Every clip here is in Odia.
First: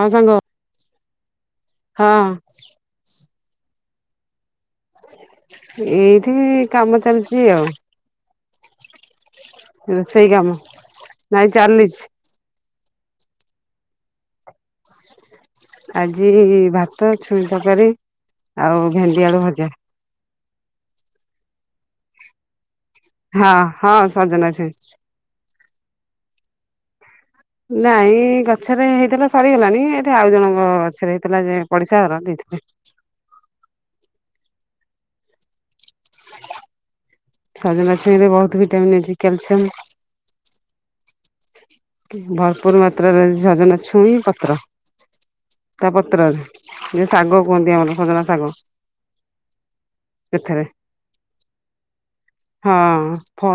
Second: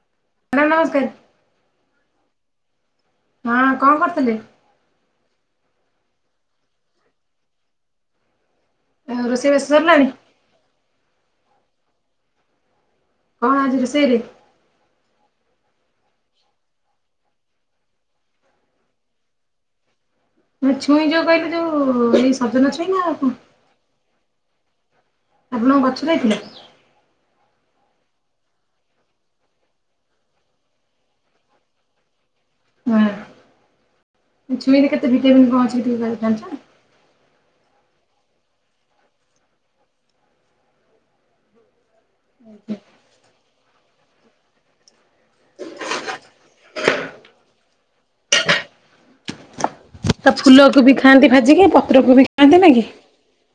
ହଁ ସାଙ୍ଗ, ଆଜ୍ଞା ନମସ୍କାର ହଁ ହଁ କଁ କରୁଥିଲେ, ଏଇଠି କାମ ଚାଲିଛି ଆଉ, ରୋଷେଇ ବାସ ସରିଲାଣି ରୋଷେଇ କାମ ନାଇଁ ଚାଲିଲିଛି, କଣ ଆଜି ରୋଷେଇ ରେ? ଆଜି ଭାତ ଛୁଇଁ ତରକାରୀ ଆଉ ଭେଣ୍ଡି ଆଳୁ ଭଜା, ନା ଛୁଇଁ ଯୋଉ କହିଲି ଯୋଉ ଏଇ ସଜନା ଛୁଇଁ ନା ଆଉ କଁ? ହଁ ହଁ ସଜନା ଅଛ, ଆପଣଙ୍କ ଗଛରେଇଥିଲେ, ନାଇଁ ଗଛରେ ହେଇଥିଲା ସରିଗଲାଣି ଏଠି ଆଉ ଜଣଙ୍କ ଗଛରେ ହେଇଥିଲା ଯେ ପଡିଶା ଘର ଦେଇଥିଲେ, ହଁ ଛୁଇଁ ରେ କେତେ ଭିଟାମଗ କଁ ଅଛି [unintelligible] ସଜନା ଛଇଁରେ ବହୁତ୍ ଭିଟାମିନ ଅଛି କ୍ୟାଲସିୟମ, ଭରପୁର ମାତ୍ରାରେ ଝଜନ୍ ଛୁଇଁ ପତ୍ର, ତା ପତ୍ରରେ ଯେ ଶାଗ କୁହନ୍ତି ଆମର ଖଜନା ଶାଗ, ତା ସେଥିରେ ଫୁଲକୁ ବି ଖାଆନ୍ତି ଭାଜିିକି ପତ୍ର କୁ ବି, ଖାଆନ୍ତି ନା ହଁ କି ଫ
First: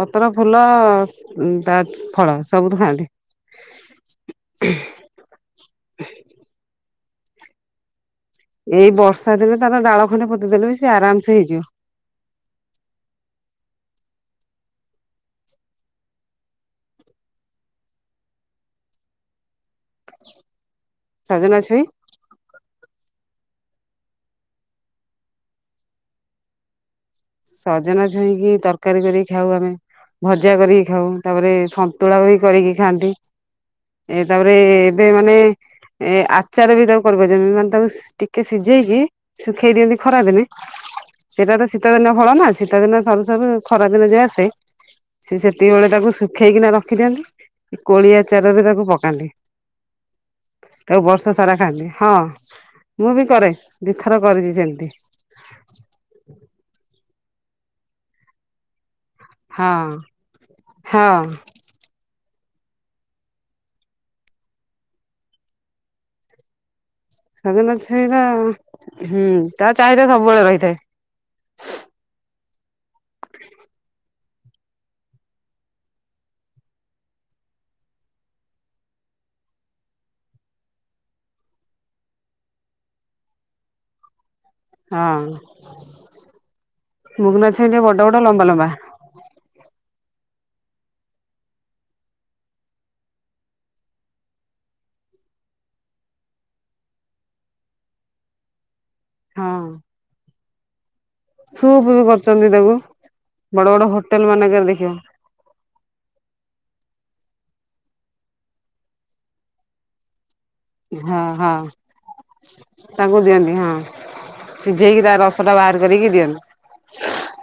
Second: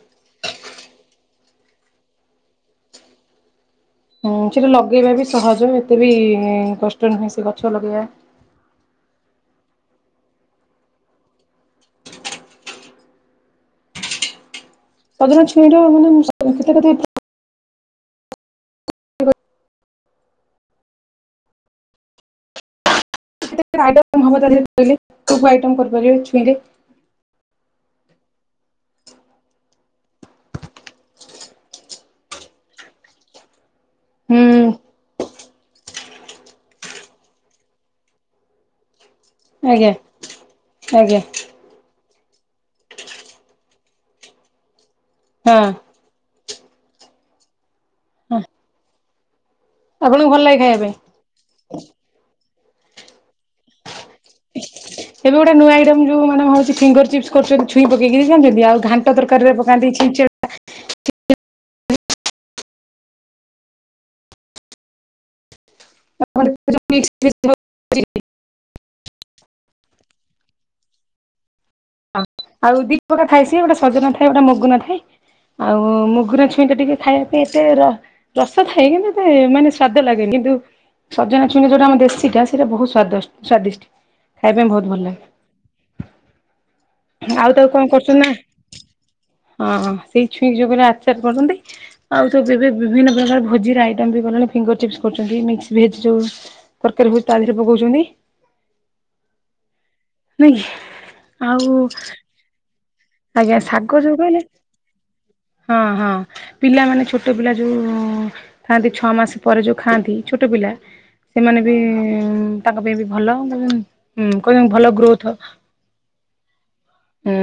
ପତ୍ର ଫୁଲ ତା ଫଳ ସବୁ କୁ ଖାଆନ୍ତି, ହୁଁ ସେଟା ଲଗେଇବା ବି ସହଜ ଏତେ ବି କଷ୍ଟ ନୁହେଁ ସେ ଗଛ ଲଗେଇବା, ଏଇ ବର୍ଷା ଦିନଲେ ତାର ଡାଳ ଖଣ୍ଡେ ପୋତିଦ ଦେଲେ ବି ସେ ଆରାମ ସେ ହେଇଯିବ, ପଜନ ଛୁଇଁ ର ମାନେ [unintelligible] କେତେ କେ, [inaudible] ସଜନା ଛୁଇଁ, [inaudible] କୋଉ-କୋଉ ଆଇଟ କରିପାରିବେ ଛୁଇଁଲେ? ସଜନା ଛୁଇଁକି ତରକାରୀ କରିକି ଖାଉ ଆମେ, ଭଜା କରିକି ଖାଉ ତାପରେ ସନ୍ତୁଳା ବି କରିକି ଖାଆନ୍ତି, ଏ ତାପରେ ହୁଁ ଏବେ ମାନେ, ଏ ଆଚାର ବି ତାକୁ କରିବ ଜମି ମାନେ ତାକୁ ଇସ୍ ଟିକେ ସିଝେଇକି, ଶୁଖେଇ ଆଜ୍ଞା। ଦିଅନ୍ତି ଖରାଦିନେ ଆଜ୍ଞା ସେଟା ତ ଶୀତଦିନ, ଫଳ ନା ଶୀତ ଦିନ ସରୁ-ସରୁ ଖରା ଦିନ ଯେ ଆସେ ସେ ହଁ ସେତିକବେଳେ ତାକୁ ମୁଁ, ଖେଇକିନା ରଖି ଦିଅନ୍ତି କୋଳି ହଁ ଆଚାରରେ ତାକୁ ପକାନ୍ତି, ଆପଣଙ୍କୁ ଭଲ ଲାଗେ ଖାଇବା ତାକୁ ପାଇଁ, ବର୍ଷ ସାରା ଖାଆନ୍ତି ହଁ ମୁଁ ବି କରେ ଦିଥର କରିଛି ସେମତି, ଏବେ ଗୋଟେ ନୂଆଇଟମ୍ ଯୋଉ ମାନେ ହଉ ଫିଙ୍ଗର ଚିପସ୍ କରୁଛନ୍ତି ଛୁଇଁ ପକେଇକିରି କିଏ ଆଣୁଛନ୍ତି ଆଉ ଘାଟ୍, ହଁ-ହଁ, [inaudible] ଗନା ଛୁଇର ହୁଁ ତା ଚାହିଦା ସବୁବେଳେ ରହିଥାଏ, ଆଉ ଦି ପ୍ରା ଥାଏ ସିଏ ଗୋଟେ ସଜନା ଥାଏ ଗୋଟେ ମଗୁ ନ ଥାଏ, ଆଉ ମୁଗୁରା ଛୁଇଁଟା ଟିକେ ଖାଇବା ପାଇଁ ଏତେ ର, ରସ ଥାଏ କିନ୍ତୁ ଏତେ ମାନେ ସ୍ଵାଦ ଲାଗେନି କିନ୍ତୁ, ସଜନା ଛୁଣି ଯୋଉଟା ଆମ ଦେଶୀଟା ସେଇଟା ବହୁତ ସ୍ବାଦିଷ୍ଟ ସ୍ଵାଦିଷ୍ଟ। ଖାଇବା ପାଇଁ ବହୁତ ଭଲ ହଁ। ଲାଗେ। ମୁଗୁନା ଆଉ ଛୁଇଁ ତାକୁ ଟିକେ କଣ ବଡ କରୁଛନ୍ତି ବଡ ନା। ଲମ୍ବା ଲମ୍ବା ହଁ, ସେଇ ଛୁଇଁ ଯୋଗୁରଚ ଆଚାର କରୁଛନ୍ତି। ଆଉ ତ ବେବେ ବିଭିନ୍ନ ପ୍ରକାର ଭୋଜିର ଆଇଟମ୍ ବି ବନାନି। ଫିଙ୍ଗର ଚିପ୍ସ୍ କରୁଛନ୍ତିି ମିକସ୍ ଭେଜି ଯେଉଁ ତରକାରୀ ବହୁତ ତାଧିଏରେ ପକେଉଛନ୍ତି। ହଁ। ନାଇଁ ଆଉ ସୁପ୍ ବି କରୁଚନ୍ତି ତାକୁ ଆଜ୍ଞା ବଡ଼ ଶାଗ ବଡ଼ ଯୋଉ ହୋଟେଲ କହିଲେ ମାନେଙ୍କରେ ଦେଖିବ। ହଁ ହଁ। ପିଲାମାନେ ଛୋଟ ପିଲା ଯୋଉଁ ଖଆନ୍ତି ଛଅ ମାସ ପରେ ଯୋଉ ଖାଆନ୍ତି ଛୋଟ ପିଲା। ହଁ ହଁ ସେମାନେ ବି ତାଙ୍କ ପାଇଁ ବି ତାଙ୍କୁ ଭଲ ଉଁ କହିବେ ଭଲ ଗ୍ରୋଥ। ଛତା ବାହାର କରିକି ଦିଅନ୍ତି। ହୁଁ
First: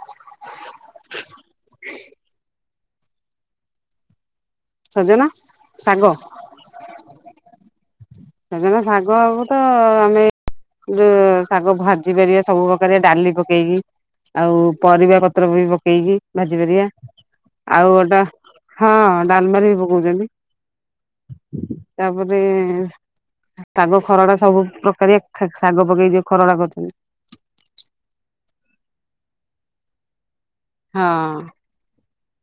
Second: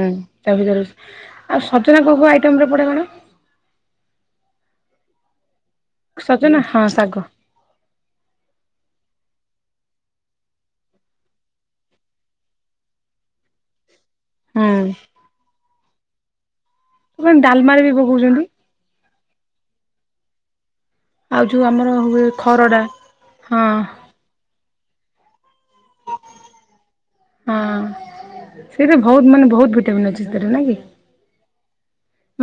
ତା ଭିତରେ ଆଉ ସଜନା କୋଉଁ କୋଉଁ ଆଇଟମ ରେ ପଡ଼େଇକି ବନାଅ। ସଜନା ଶାଗ। ସଜନା ହଁ, ଶାଗ। ସେଜନା ଶାଗ ଅ ବୂତ ଆମେ ଯେଉଁ ଶାଗ ଭାଜି ପାରିବେ, ସବୁ ପ୍ରକାରେ ଡାଲି ପକେଇକି। ଆଉ ପରିବା ପତ୍ର ବି ପକେଇକି ଭାଜି ପାରିବେ ହୁଁ ଡାଲମାରେ ବି ଆଉ ଗୋଟା ପକଉଛନ୍ତି। ହଁ ଡାଲମାରେ ବି ପକେଉଚନ୍ତି। ଆଉ ଯୋଉ ଆମର ହୁଏ ଖରଡ଼ା। ହଁ ପାଗ ଖରଡ଼ା ସବୁ ପ୍ରକାରିଆ ଖା ଶାଗ ପକେଇ ଯଉ ଖରଡ଼ା କରୁଚନ୍ତି। ହଁ ସେଇଟା ବହୁତ ମାନେ ବହୁତ ଭିଟାମନ୍ ଅଛି ସେଥିରେ ନାଇଁ କି? ହଁ।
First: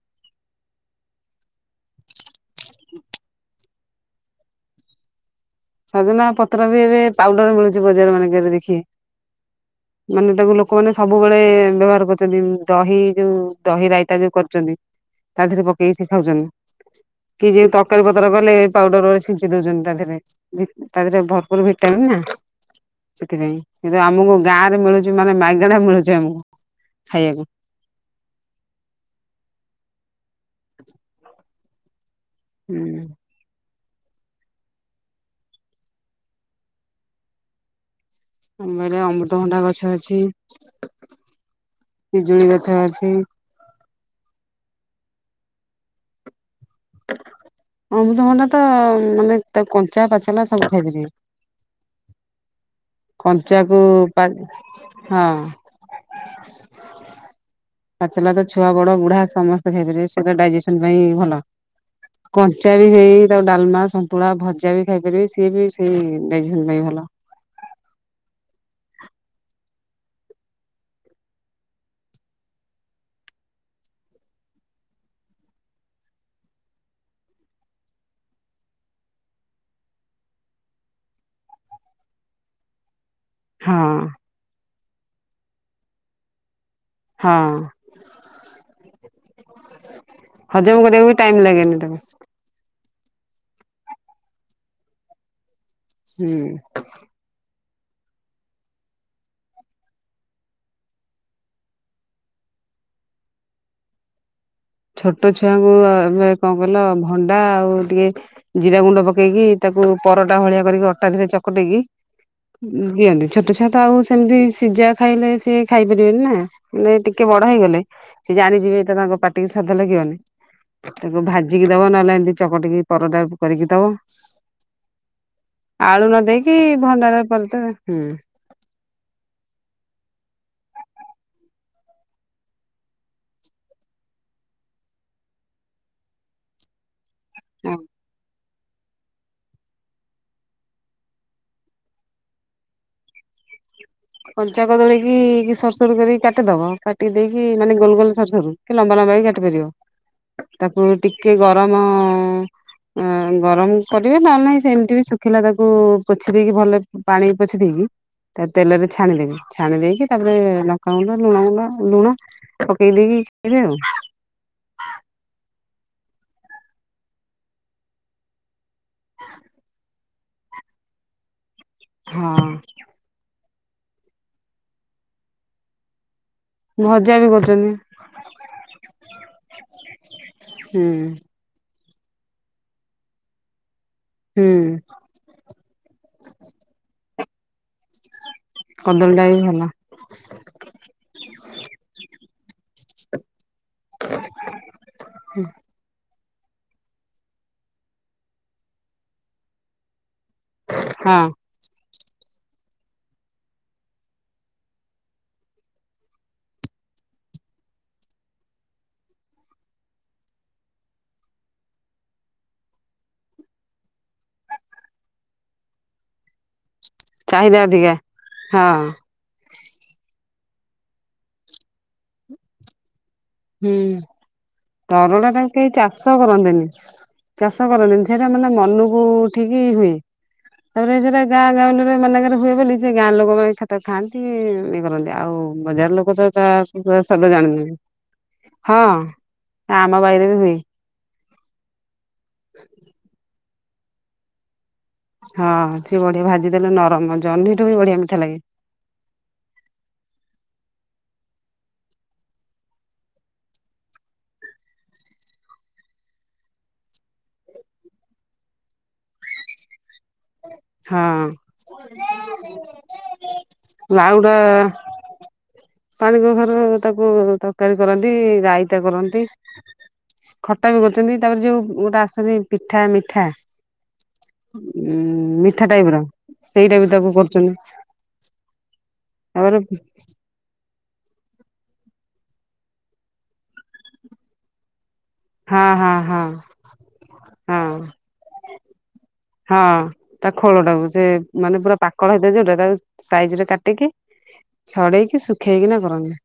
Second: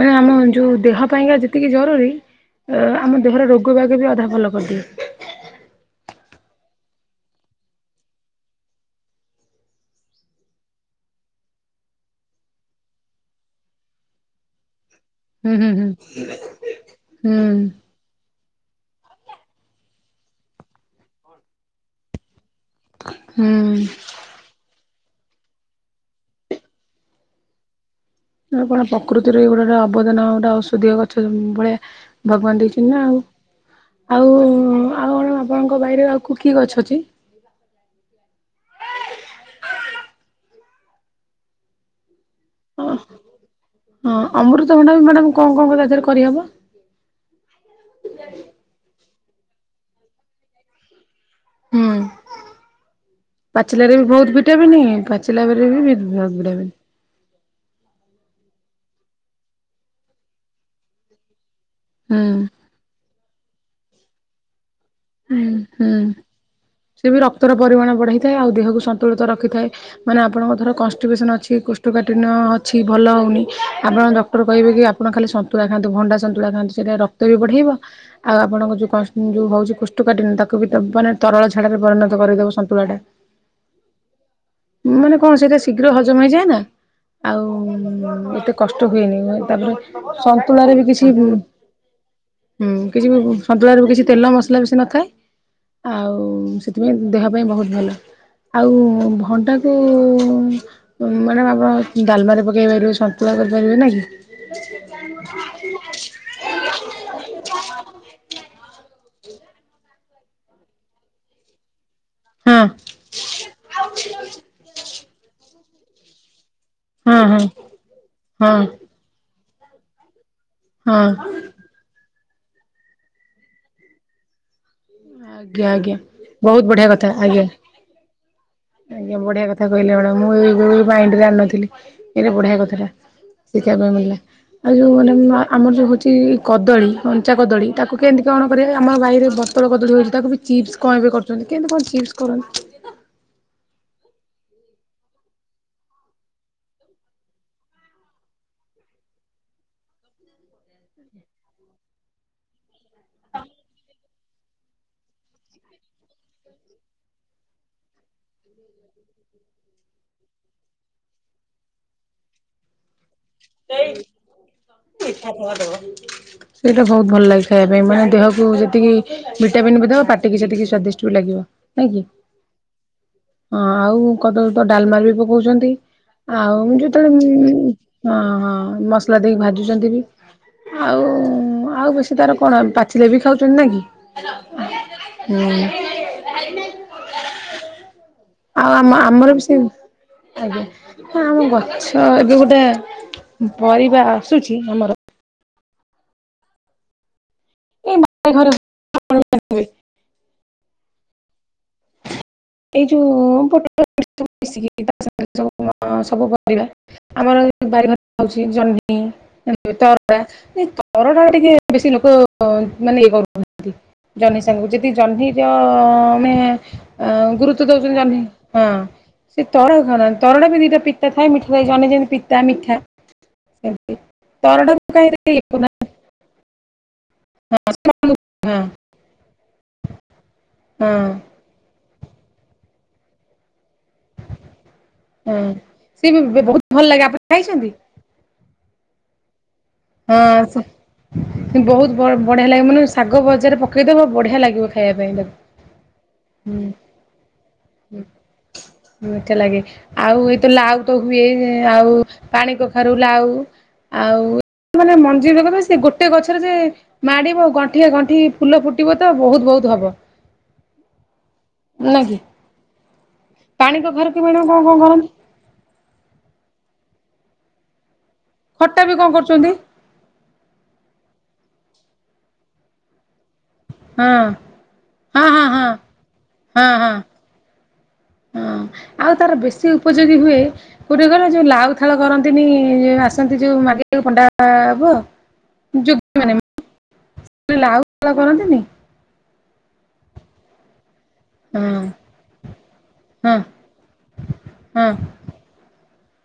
ମାନେ ଆମ ଯୋଉ ଦେହ ପାଇଁକା ଯେତିକି ଜରୁରୀ [unintelligible] ଆମ ଦେହର ରୋଗ୍ କଇବାକୁ ବି ଅଧା ଭଲ କରିଦିଏ। ସଜନା ପତ୍ର ବି ଏବେ ପାଉଡ଼ର ମିଳୁଛି ବଜାର ମାନଙ୍କରେ ଦେଖି। ମାନେ ତାକୁ ଲୋକମାନେ ସବୁବେଳେ ବ୍ୟବହାର କରୁଚନ୍ତି। ଦହି ଯୋଉ ଦହି ରାଇତା ଯୋଉ କରୁଚନ୍ତି ତା ହୁଁ ଦେହରେ ହୁଁ ହୁଁ। ପକେଇକି ସେ ଖାଉଚନ ହୁଁ କି ଯେଏ ତକ୍। ତରକାରୀ ପତ୍ର କଲେ ପାଉଡ଼ର୍ ସିଯେଇ ଦଉଛନ୍ତି ତାହାଦେହରେ ବିକ୍ ତା ଦେହରେ ଭରପୂର ଭିଟାମିନ ନା? ସେଥିପାଇଁ ହୁଁ। କିନ୍ତୁ ଆମକୁ ଗାଁରେ ମିଳୁଚି, ମାନେ ମାଗଣା ମିଳୁଚି ଆମକୁ ଖାଇବାକୁ। ଆପଣ ପ୍ରକୃତିରେ ଗୋଟା ଗୋଟା ଆବଦାନ, ଗୋଟା ଔଷଧୀୟ ଗଛ ଭଳିଆ। ଭଗବାନ ଦେଇଚନ୍ତି ହୁଁ ନା। ଆଉ, ଆଉ ଆଉ କଣ ଆପଣଙ୍କ ବାଇରେ ଆଉ କି ଗଛ ଅଛି? ଆମ ବାରିରେ ଅମୃତଭଣ୍ଡା ଗଛ ଅଛି, ପିଜୁଳି ଗଛ୍। ଓ ହଁ ଅମୃତଭଣ୍ଡା ବି, ମ୍ୟାଡାମ୍। କଣ କଣ [unintelligible] କରିହବ? ଅମୃତଭଣ୍ଡା ତ ମାନେ ତା କଞ୍ଚା, ପାଚଲା ସବୁ ଖାଇପାରିବେ। ହୁଁ। କଞ୍ଚାକୁ ପାଚିଲାରେ ବି ପା ବହୁତ ଭିଟାମନି ହଁ ପାଚିଲା [unintelligible] ଭିଟାମନ୍ ପାଚିଲା ଟା ଛୁଆ ବଡ, ବୁଢା ସମସ୍ତେ ଖାଇଦେବେ। ସୁଗର୍ ଡାଇଜେସନ୍ ପାଇଁ ଭଲ। ଏଁ ଚାରିଜାଇ, ତା, ଡାଲମା, ସନ୍ତୁଳା, ଭଜା ବି ଖାଇପାରିବେ। ସିଏ ବି ସେଇ ଡାଇଜେସନ୍ ପାଇଁ ଭଲ। ତେର ପରିମାଣ ବଢ଼ାଇଥାଏ ଆଉ ଦେହକୁ ସନ୍ତୁଳିତ ରଖିଥାଏ। ମାନେ ଆପଣଙ୍କ ଧର କଷ୍ଠିବେସନ ଅଛି କୁଷ୍ଠବ୍ୟାପିନ ଅଛି ଭଲ ହଉନି ଆପଣ ଦଖ୍। ଡାକ୍ତର କହିବେ କି, ଆପଣ ଖାଲି ସନ୍ତୁଳା ଖାଆନ୍ତୁ, ଭଣ୍ଡା ସନ୍ତୁଳା ଖାଆନ୍ତୁ। ସେଟା ରକ୍ତ ବି ବଢ଼େଇବ। ଆଉ ଆପଣଙ୍କ ଯୋଉ କଷ୍ଟ ଉଁ ଯୋଉ ହଉଛି କୁଷ୍ଠ୍ ତୁ କାଟିନୁ ତାକୁ ବି ମାନେ ତରଳା ଝାଡ଼ାରେ ପରିଣତ କରିଦେବ ସନ୍ତୁଳା ଟା। ହଁ। ମାନେ କଣ ସେଇଟା ଶୀଘ୍ର ହଜମ ହେଇଯାଏ ନା? ହଁ। ହୁଁ ଏତେ କଷ୍ଟ ହୁଏନି, ତାପରେ ସନ୍ତୁଳାରେ ବି କିଛି ଉଁ କେନ ଦେମ। ହୁଁ କିଛି ବି ସନ୍ତୁଳା ରେ କିଛି ତେଲ ମସଲା ବେଶୀ ନଥାଏ ଆଉ ହୁଁ। ସେଥିପାଇଁ ଦେହ ପାଇଁ ବହୁତ ଭଲ। ଆଉ ଭଣ୍ଡା କୁ ମ୍ୟାଡମ ଆପଣ ଡାଲମାରେ ପକେଇ ପାରିବେ ସନ୍ତୁଳା କରିପାରିବେ ନା କି? ଛୋଟ ଛୁଆଙ୍କୁ ଏବେ କଣ କହୀଲ ଭଣ୍ଡା ଆଉ ଟିକେ ଜିରା ଗୁଣ୍ଡ ପକେଇକି ତାକୁ ପରଟା ଭଳିଆ କରିକି ଅଟା ଧରେ ଚକଟେଇକି ହଁ ଦିଅନ୍ତି ଛୋଟ ଛୁଆ ତ ଆଉ ସେମିତି ସିଝା ଖାଇଲେ ସିଏ ଖାଇ ପାରିବେନି ନା। ନ ହଁ ଟିକେ ବଡ ହଁ ହେଇଗଲେ ସେ ହଁ ଜାଣିଯିବେ ତ ତାଙ୍କ ପାଟିିକି ସ୍ଵଦ୍ଧ ଲାଗିବନି ହଁ ତାକୁ ଭାଜି ଭାଜିକି ଦବ ନହେଲେ ଏମତି ଚକଟିକି ପରଟା କରିକି ଦବ। ଆଜ୍ଞା ଆଜ୍ଞା ଆଳୁ ନ ଦେଇକି ବହୁତ ବଢ଼ିଆ କଥା ଭଣ୍ଡାରରେ ଆଜ୍ଞା। କରୀ ଦେବେ। ଆଜ୍ଞା ବଢିଆ କଥା କହିଲେ ମ୍ୟାଡ଼ାମ ମୁଁ ଏ ମାଇଣ୍ଡରେ ଜାଣିନଥିଲି ଏଇଟ ବଢିଆ କଥାଟା। ଶିଖିବା ପାଇଁ ମିଳିଲା ଆଉ ଯେଉଁ ମାନେ ଆମର ଯେଉଁ ହେଉଛି କଦଳୀ ଲଞ୍ଚା କଦଳୀ ଆଉ ତାକୁ କେମିତି କଣ କରିବା ଆମ ବାଇରେ ବତଳ କଦଳୀ ହୋଇଛି? ତାକୁ ବି ଚିପ୍ସ କଣ ଏବେ କରୁଛନ୍ତି କେମିତି କଣ ଚିପ୍ସ କରନ୍ତି? କଞ୍ଚା କଦଳୀ କି ସରୁ ସରୁ କରିକି କାଟିଦବ କାଟିି ଦେଇକି ମାନେ ଗୋଲ ଗୋଲ ସର ସରୁ। ଲମ୍ବା ଲମ୍ବା ବି କାଟି ପାରିବ ତାକୁ ଟିକେ ଗରମ ଏଇଁ ଗରମ କରିବେ ନ ହେଲେ ନାହିଁ ସେମିତି ଏମିତି ବି ଶୁଖିଲା ତାକୁ ଉ ପୋଛି ଦେଇକି ଭଲ ପାଣି ପୋଛି ଦେଇ କି ତେଲରେ ଛାଣିଦେବି ଛାଣି ଦେଇକି ତାପରେ ଲଙ୍କାଗୁଣ୍ଡ, ଲୁଣ ଗୁଣ୍ଡ ଲୁଣ ପକେଇ ଦେଇକି। [unintelligible] [unintelligible] ସେଇଟା ବହୁତ ଭଲ ଲାଗିଥାଏ ଖାଇବା ପାଇଁ ମାନେ ଦେହକୁ ଯେତିକି ଭିଟାମିନ୍ ବି ଦେବ ପାଟିଟିକି ସେତିକି ସ୍ଵାଦିଷ୍ଟ ଲାଗିବ। ନାଇଁ କି, ଆଉ ହଁ ଆଉ କଦଳୀ ତ ଡାଲମାରେ ବି ପକଉଛନ୍ତି। ଆଉ ମୁଁ ହଁ ଯେତେବେଳେ ଭଜା ବି କରୁଛନ୍ତି ମୁଁ ହଁ ହଁ ମସଲା ଦେଇକି ଭାଜୁଛନ୍ତି ବି, ହୁଁ ଆଉ ଆଉ ବେଶ ତାର କଣ ପାଚିଲେ ବି ଖାଉଛନ୍ତି ନା ଇ କି? ହୁଁ। ହୁଁ। [inaudible] ଆଉ ଆମ କଦଳୀଟା ଆମର ବି ଭଲ ସେମି ଆଜ୍ଞା, ହ ଆମ ଗଛ ଏବେ ଗୋଟେ ପରିବା ଆସୁଛି ଆମର। ଏଇ ବାଇ ଘର। ହଁ। ଏଇ ଯୋଉ। [unintelligible] ଆମର ବାରିଘରେ ହଉଛି ଜହ୍ନି। ମାନେ ତରଡା ଏଇ ତରଡା ଟିକେ ବେଶୀ ଲୋକ ମାନେ ଇଏ କରୁନାହାନ୍ତି। ଜହ୍ନି ସାଙ୍ଗ କୁ ଯଦି ଜହ୍ନିର ଆମେ ଆଁ ଚାହିଦା ଗୁରୁତ୍ୱ ଅଧିକା ଦଉଛନ୍ତି ଆମେ ହଁ। ସେ ତରଳ ତରଡ଼ା ବି ଦିଟା ପିତା ଥାଏ ମିଠା ଥାଏ ଜନ୍ନି ଯେମିତି ପିତା ମିଠା। ହୁଁ, ସେମିତି ତରଡ଼ାକୁ କାହିଁ ତରଡ଼ା ଏତେ ଟା ଇଏ କେହି ଚାଷ କରନ୍ତିନି। ଚାଷ କରନ୍ତି ନି କରୁନାହାନ୍ତି ସେଇଟା ମାନେ ହଁ ମନକୁ ଉଠିକି ହୁଏ। ହଁ ତାପରେ ଏଟା ଗାଁ ଗହଳିରେ ମାନଙ୍କରେ ହୁଏ ବୋଲି ସେ ଗାଁ ଲୋକମାନେ [unintelligible] ଇଏ କରନ୍ତି। ଆଉ ଆଉ ହଁ ବଜାର ସିଏ ଲୋକ ତ ବି ତା ବହୁତ ଭଲ ଲାଗେ [unintelligible] ଆପଣ ସବୁ ଖାଇଛନ୍ତି ଜାଣନ୍ତିନି। ହଁ ଆମ ହଁ ବାଇରେ ବି ହୁଏ। ସେ ବହୁତ ବ ବଢିଆ ଲାଗେ ମାନେ ଶାଗ ଭଜା ରେ ପକେଇଦବ ବଢିଆ ଲାଗିବ। ଖାଇବା ପାଇଁ ତାକୁ। ହଁ, ସିଏ ବଢିଆ ଭାଜି ଦେଲେ ନରମ ଜହ୍ନି ବି ଠୁ ବଢିଆ ମିଠା ଲାଗେ। ମିଠା ଲାଗେ। ଆଉ ଏଇତ ଲାଉ ତ ହୁଏ ଆଉ ପାଣି କଖାରୁ, ଲାଉ ଆଉ ମାନେ ମଞ୍ଜି ଲଗାନ୍ତି ସେ ଗୋଟେ ଗଛରେ ଯେ ମାଡିବ ଗଣ୍ଠିଆ ଗଣ୍ଠି ଫୁଲ ଫୁଟିବ ତ ବହୁତ ବହୁତ ହବ। ହଁ ନାଁ କି, ପାଣି କଖାରୁକୁ ଲାଉଟା ମାଡାମ କଣ କଣ କରନ୍ତି? ପାଣି କଖାରୁ ତାକୁ ତରକାରୀ କରନ୍ତି ଖଟା ରାଇତା ବି କଣ କରନ୍ତି। କରୁଛନ୍ତି? ଖଟା ବି କରୁଛନ୍ତି ତାପରେ ଯୋଉ ଗୋଟେ ଆସେନି ପିଠା ମିଠା। ହଁ ଉଁ ହଁ ହଁ ମିଠା ହଁ ଟାଇପ୍ ର ହଁ ସେଇଟା ବି ହଁ ତାକୁ କରୁଛନ୍ତି। ହଁ, ଆଉ ତାର ତାପରେ ବେଶୀ ଉପଯୋଗୀ ହୁଏ। କୋଉଟା କହିଲ ଯୋଉ ଲାଉ ଥାଳ ଧରନ୍ତିନି ଆସନ୍ତି ଯୋଉ ମାଗିବାକୁ ପଣ୍ଡା ପୁଅ। ହଁ ହଁ ଯୋଗୀ ହଁ ମାନେ ଯୋଉ ହଁ ଲାଉ ଥାଳ ଧରନ୍ତିନି! ହଁ। ତା ଖୋଳଟାକୁ ସେ ମାନେ ହଁ ପୁରା ପାକଳ ହେଇଥାଏ ଯୋଉଟା ତାକୁ ହଁ ସାଇଜ ରେ କାଟିକି ହଁ ଛଡେଇକି ଶୁଖେଇକିନା କରନ୍ତି।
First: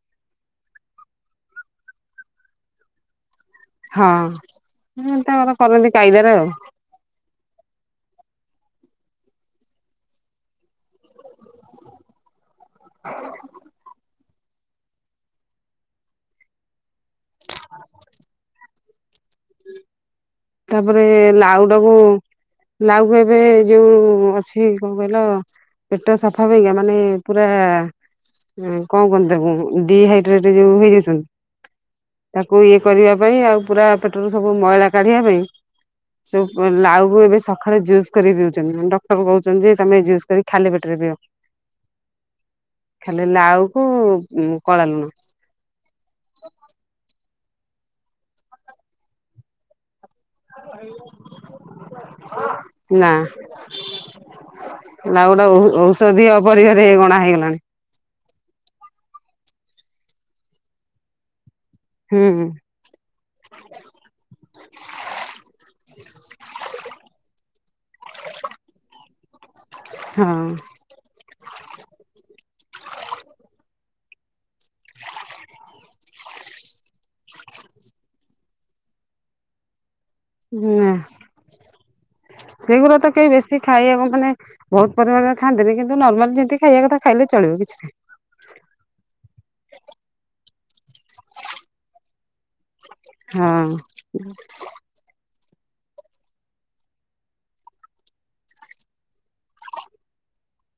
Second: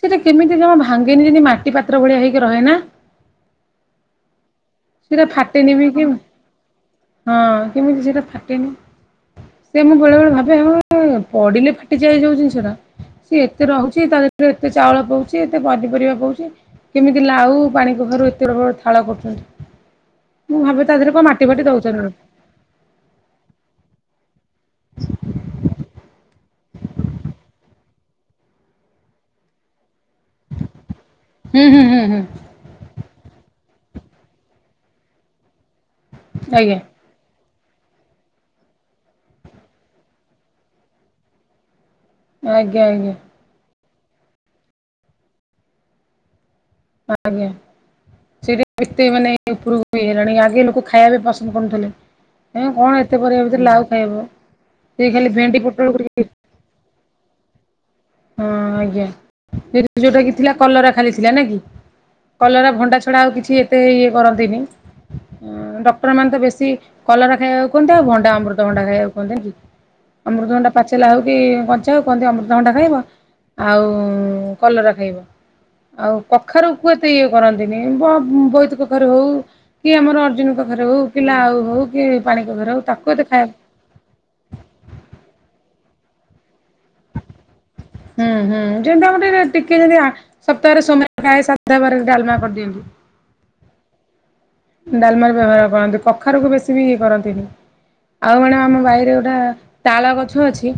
ସେଟା କେମିତି ଜମା ଭାଙ୍ଗେନି ଯେମିତି ମାଟି ପାତ୍ର ଭଳିଆ ହେଇକି ରହେ ନା! ହଁ କେମିତି ସେଇଟା ତାଙ୍କର ଫାଟେନି ବି କରନ୍ତି କି କାଇଦାରେ ଆଉ। ହଁ କେମିତି ସେଇଟା ଫାଟେନି, ସେଇଆ ମୁଁ ବେଳେ ବେଳେ ଭାବେ ହଁ ପଡିଲେ ଫା ଯାଏ ଯୋଉ ଜିନିଷ ଟା ସେ ଏତେ ରହୁଛି ତା ଭିତରେ ଏତେ ଚାଉଳ ପଉଛି ଏତେ ପନିପରିବା ପଉଛି। କେମିତି ଲାଉ ପାଣି କଖାରୁ ଏତେ ରକମର ଥାଳ କରୁଛନ୍ତି। ମୁଁ ଭାବେ ତା ତାପରେ ଦେହରେ କଣ ମାଟି ଫାଟି ଲାଉଟାକୁ ଦଉଛନ୍ତି ବୋଧେ ଲାଉକୁ ଏବେ ଯୋଉ ଅଛି କଣ କହିଲ ପେଟ ସଫା ପାଇଁକା ମାନେ ପୁରା କଣ କୁହନ୍ତି ତାକୁ ଡିହାଇ ଡ୍ରେଟ୍ ଯୋଉ ହେଇଯାଉଛନ୍ତି ହୁଁ ହୁଁ ହୁଁ ହୁଁ ତାକୁ ଇଏ କରିବା ପାଇଁ ଆଉ ପୁରା ପେଟରୁ ସବୁ ମଇଳା କାଢିବା ପାଇଁ ସବୁ ଆଜ୍ଞା। ଲାଉ ଲାଉକୁ ଏବେ ସକାଳେ ଜୁସ୍ କରିକି ପିଉଛନ୍ତି। ଡକ୍ଟର କହୁଛନ୍ତି ଯେ ତମେ ଜୁସ୍ କରିକି ଖାଲି ପେଟରେ ପିଅ। ଆଜ୍ଞା ଆଜ୍ଞା ଖାଲି ଲାଉକୁ କଳା ଲୁଣ। ଆଜ୍ଞା, [unintelligible] ହେଇଗଲାଣି। ଆଗେ ଲୋକ ଖାଇବା ବି ପସନ୍ଦ କରୁନଥିଲେ ଏଁ କଣ ଏତେ ପରିବା ଭିତରେ ଲାଉ ଖାଇବ। ସେଇ ଖାଲି ଲାଉଟା ଭେଣ୍ଡି ବୋହୁତ ପୋଟଳ ଔଷଧିୀୟ ପରିବାରେ ଗଣା ହେଇଗଲାଣି। ହଁ, ଆଜ୍ଞା। ଯୋଉଟା କି ଥିଲା କଲରା ଖାଲି ଥିଲା ନାଇଁ କି? ହୁଁ କଲରା, ଭଣ୍ଡା ଛଡା ଆଉ କିଛି ଏତେ ଇଏ କରନ୍ତିନି। ଡକ୍ଟର ମାନେ ତ ବେଶୀ କଲରା ଖାଇବାକୁ କୁହନ୍ତି ଆଉ ଭଣ୍ଡା ଅମୃତ ଭଣ୍ଡା ଖାଇବାକୁ କୁହନ୍ତି ନା। ହଁ। ଅମୃତଭଣ୍ଡା ପାଚେଲା ହେଉ କି କଞ୍ଚାହେଉ କହନ୍ତି ଅମୃତଭଣ୍ଡା ଖାଇବ। ଆଉ କଲରା ଖାଇବ। ଆଉ କଖାରୁ କୁ ଏତେ ଇଏ କରନ୍ତିନି ବ ବୋଇତ କଖାରୁ ହଉ କି ଆମର ଅର୍ଜୁନ କଖାରୁ ନା ହଉ, କି ଲାଉ ହଉ, କି ପାଣି କଖାରୁ ହଉ ତାକୁ ଏତେ ଖାଇବା ଖାଇବାକୁ ମାନେ ବହୁତ ପରିମାଣରେ ଖାଆନ୍ତିନି କିନ୍ତୁ ନର୍ମାଲ ଯେତିକି ଖାଇବା କଥା ଖାଇଲେ ଚଳିବ, କିଛି ନାହିଁ। ହୁଁ ହୁଁ, ଯେମିତି ତାକୁ ଟିକେ ଟିକେ ଯଦି ସପ୍ତାହରେ [unintelligible] ଡାଲମା କରିଦିଅନ୍ତୁ। ହଁ। ଡାଲମାର ବ୍ୟବହାର କରନ୍ତି କଖାରୁକୁ ବେଶୀ ବି ଇଏ କରନ୍ତିନି। ଆଉ ମାନେ ଆମ ବାାଇରେ ଗୋଟା ତାଳ ଗଛ ଅଛି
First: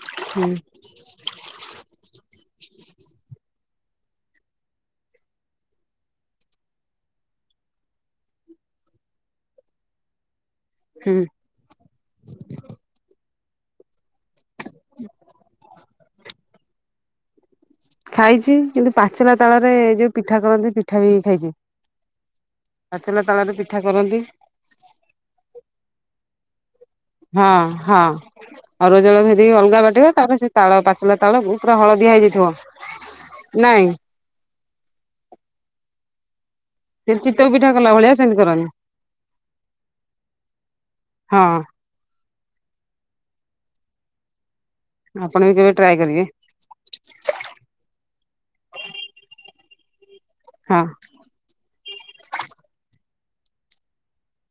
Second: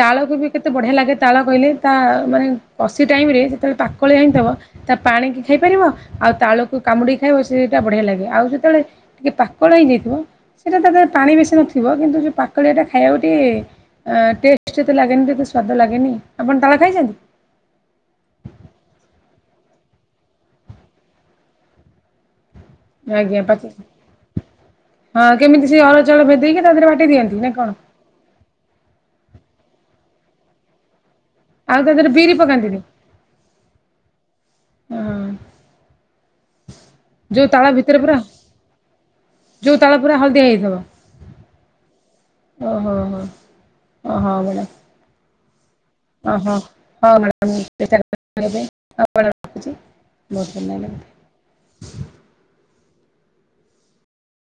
ତାଳକୁ ବି ହୁଁ କେତେ ବଢିଆ ଲାଗେ। ତାଳ କହିଲେ ତା ମାନେ କଶି ଟାଇମ ରେ ପାକଳ ହେଇଥିବ। ତା ପାଣିକି ଖାଇପାରିବ ଆଉ ତାଳକୁ କାମୁଡିି ଖାଇବ ସେଇଟା ବଢିଆ ଲାଗେ। ଆଉ ଯେତେବେଳେ ଟିକେ ପାକଳ ହେଇଯାଇଥିବ ସେଇଟା ତା ଦେହରେ ହୁଁ ପାଣି ବେଶୀ ନଥିବ। ଥିବ କିନ୍ତୁ ଯେଉଁ ପାଖଳିଆଟା ଖାଇବାକୁଟିେ। ଟେଷ୍ଟ କେତେ ଲାଗେନି କେତେ ସୁଆଦ ଲାଗେନି ଆପଣ ତାଳ ଖାଇଛନ୍ତି। ଖାଇଛି କିନ୍ତୁ ପାଚିଲା ତାଳରେ ଯୋଉ ପିଠା କରନ୍ତି ପିଠା ବି ଖାଇଛି। ପାଚିଲା ଆଜ୍ଞା ତାଳରେ ପିଠା କରନ୍ତି ହଁ କେମିତି ସେ ଅରୁଆଚାଉଳ ଭେଦେଇକି ତା ଦେହରେ ବା ହଁ ହଁ ଅରୁଆ ଚାଉଳ ଭେଦେଇକି ଅଲଗା ବାଟିବା ତାପରେ ସେ ତାଳ ପାଚଲା ତାଳ ଆଉ [unintelligible] ତା ଦେହରେ ହଳଦିଆ ବିରି ପକାନ୍ତିନି ହେଇଯାଇଥିବ ନାଇଁ। ହଁ। ସେ ଯୋଉ ଚିତଉ ତାଳ ପିଠା କଲା ଭିତରେ ଭଳିଆ ପୁରା ସେମିତି କରନ୍ତି। ଯୋଉ ତାଳ ପୁରା ହଳଦିଆ ହେଇଯିବ। ହଁ ଓଁ ହଁ ହଁ ହ ହଁ ଆପଣ ବି କେବେ ଟ୍ରାଏ କରିବେ। ହଁ ହଁ ମ୍ୟାଡ଼ାମ ହଁ ମ୍ୟାଡ଼ ରଖୁଛି ବହୁତ ଭଲ ହଁ। ଲାଗ [unintelligible]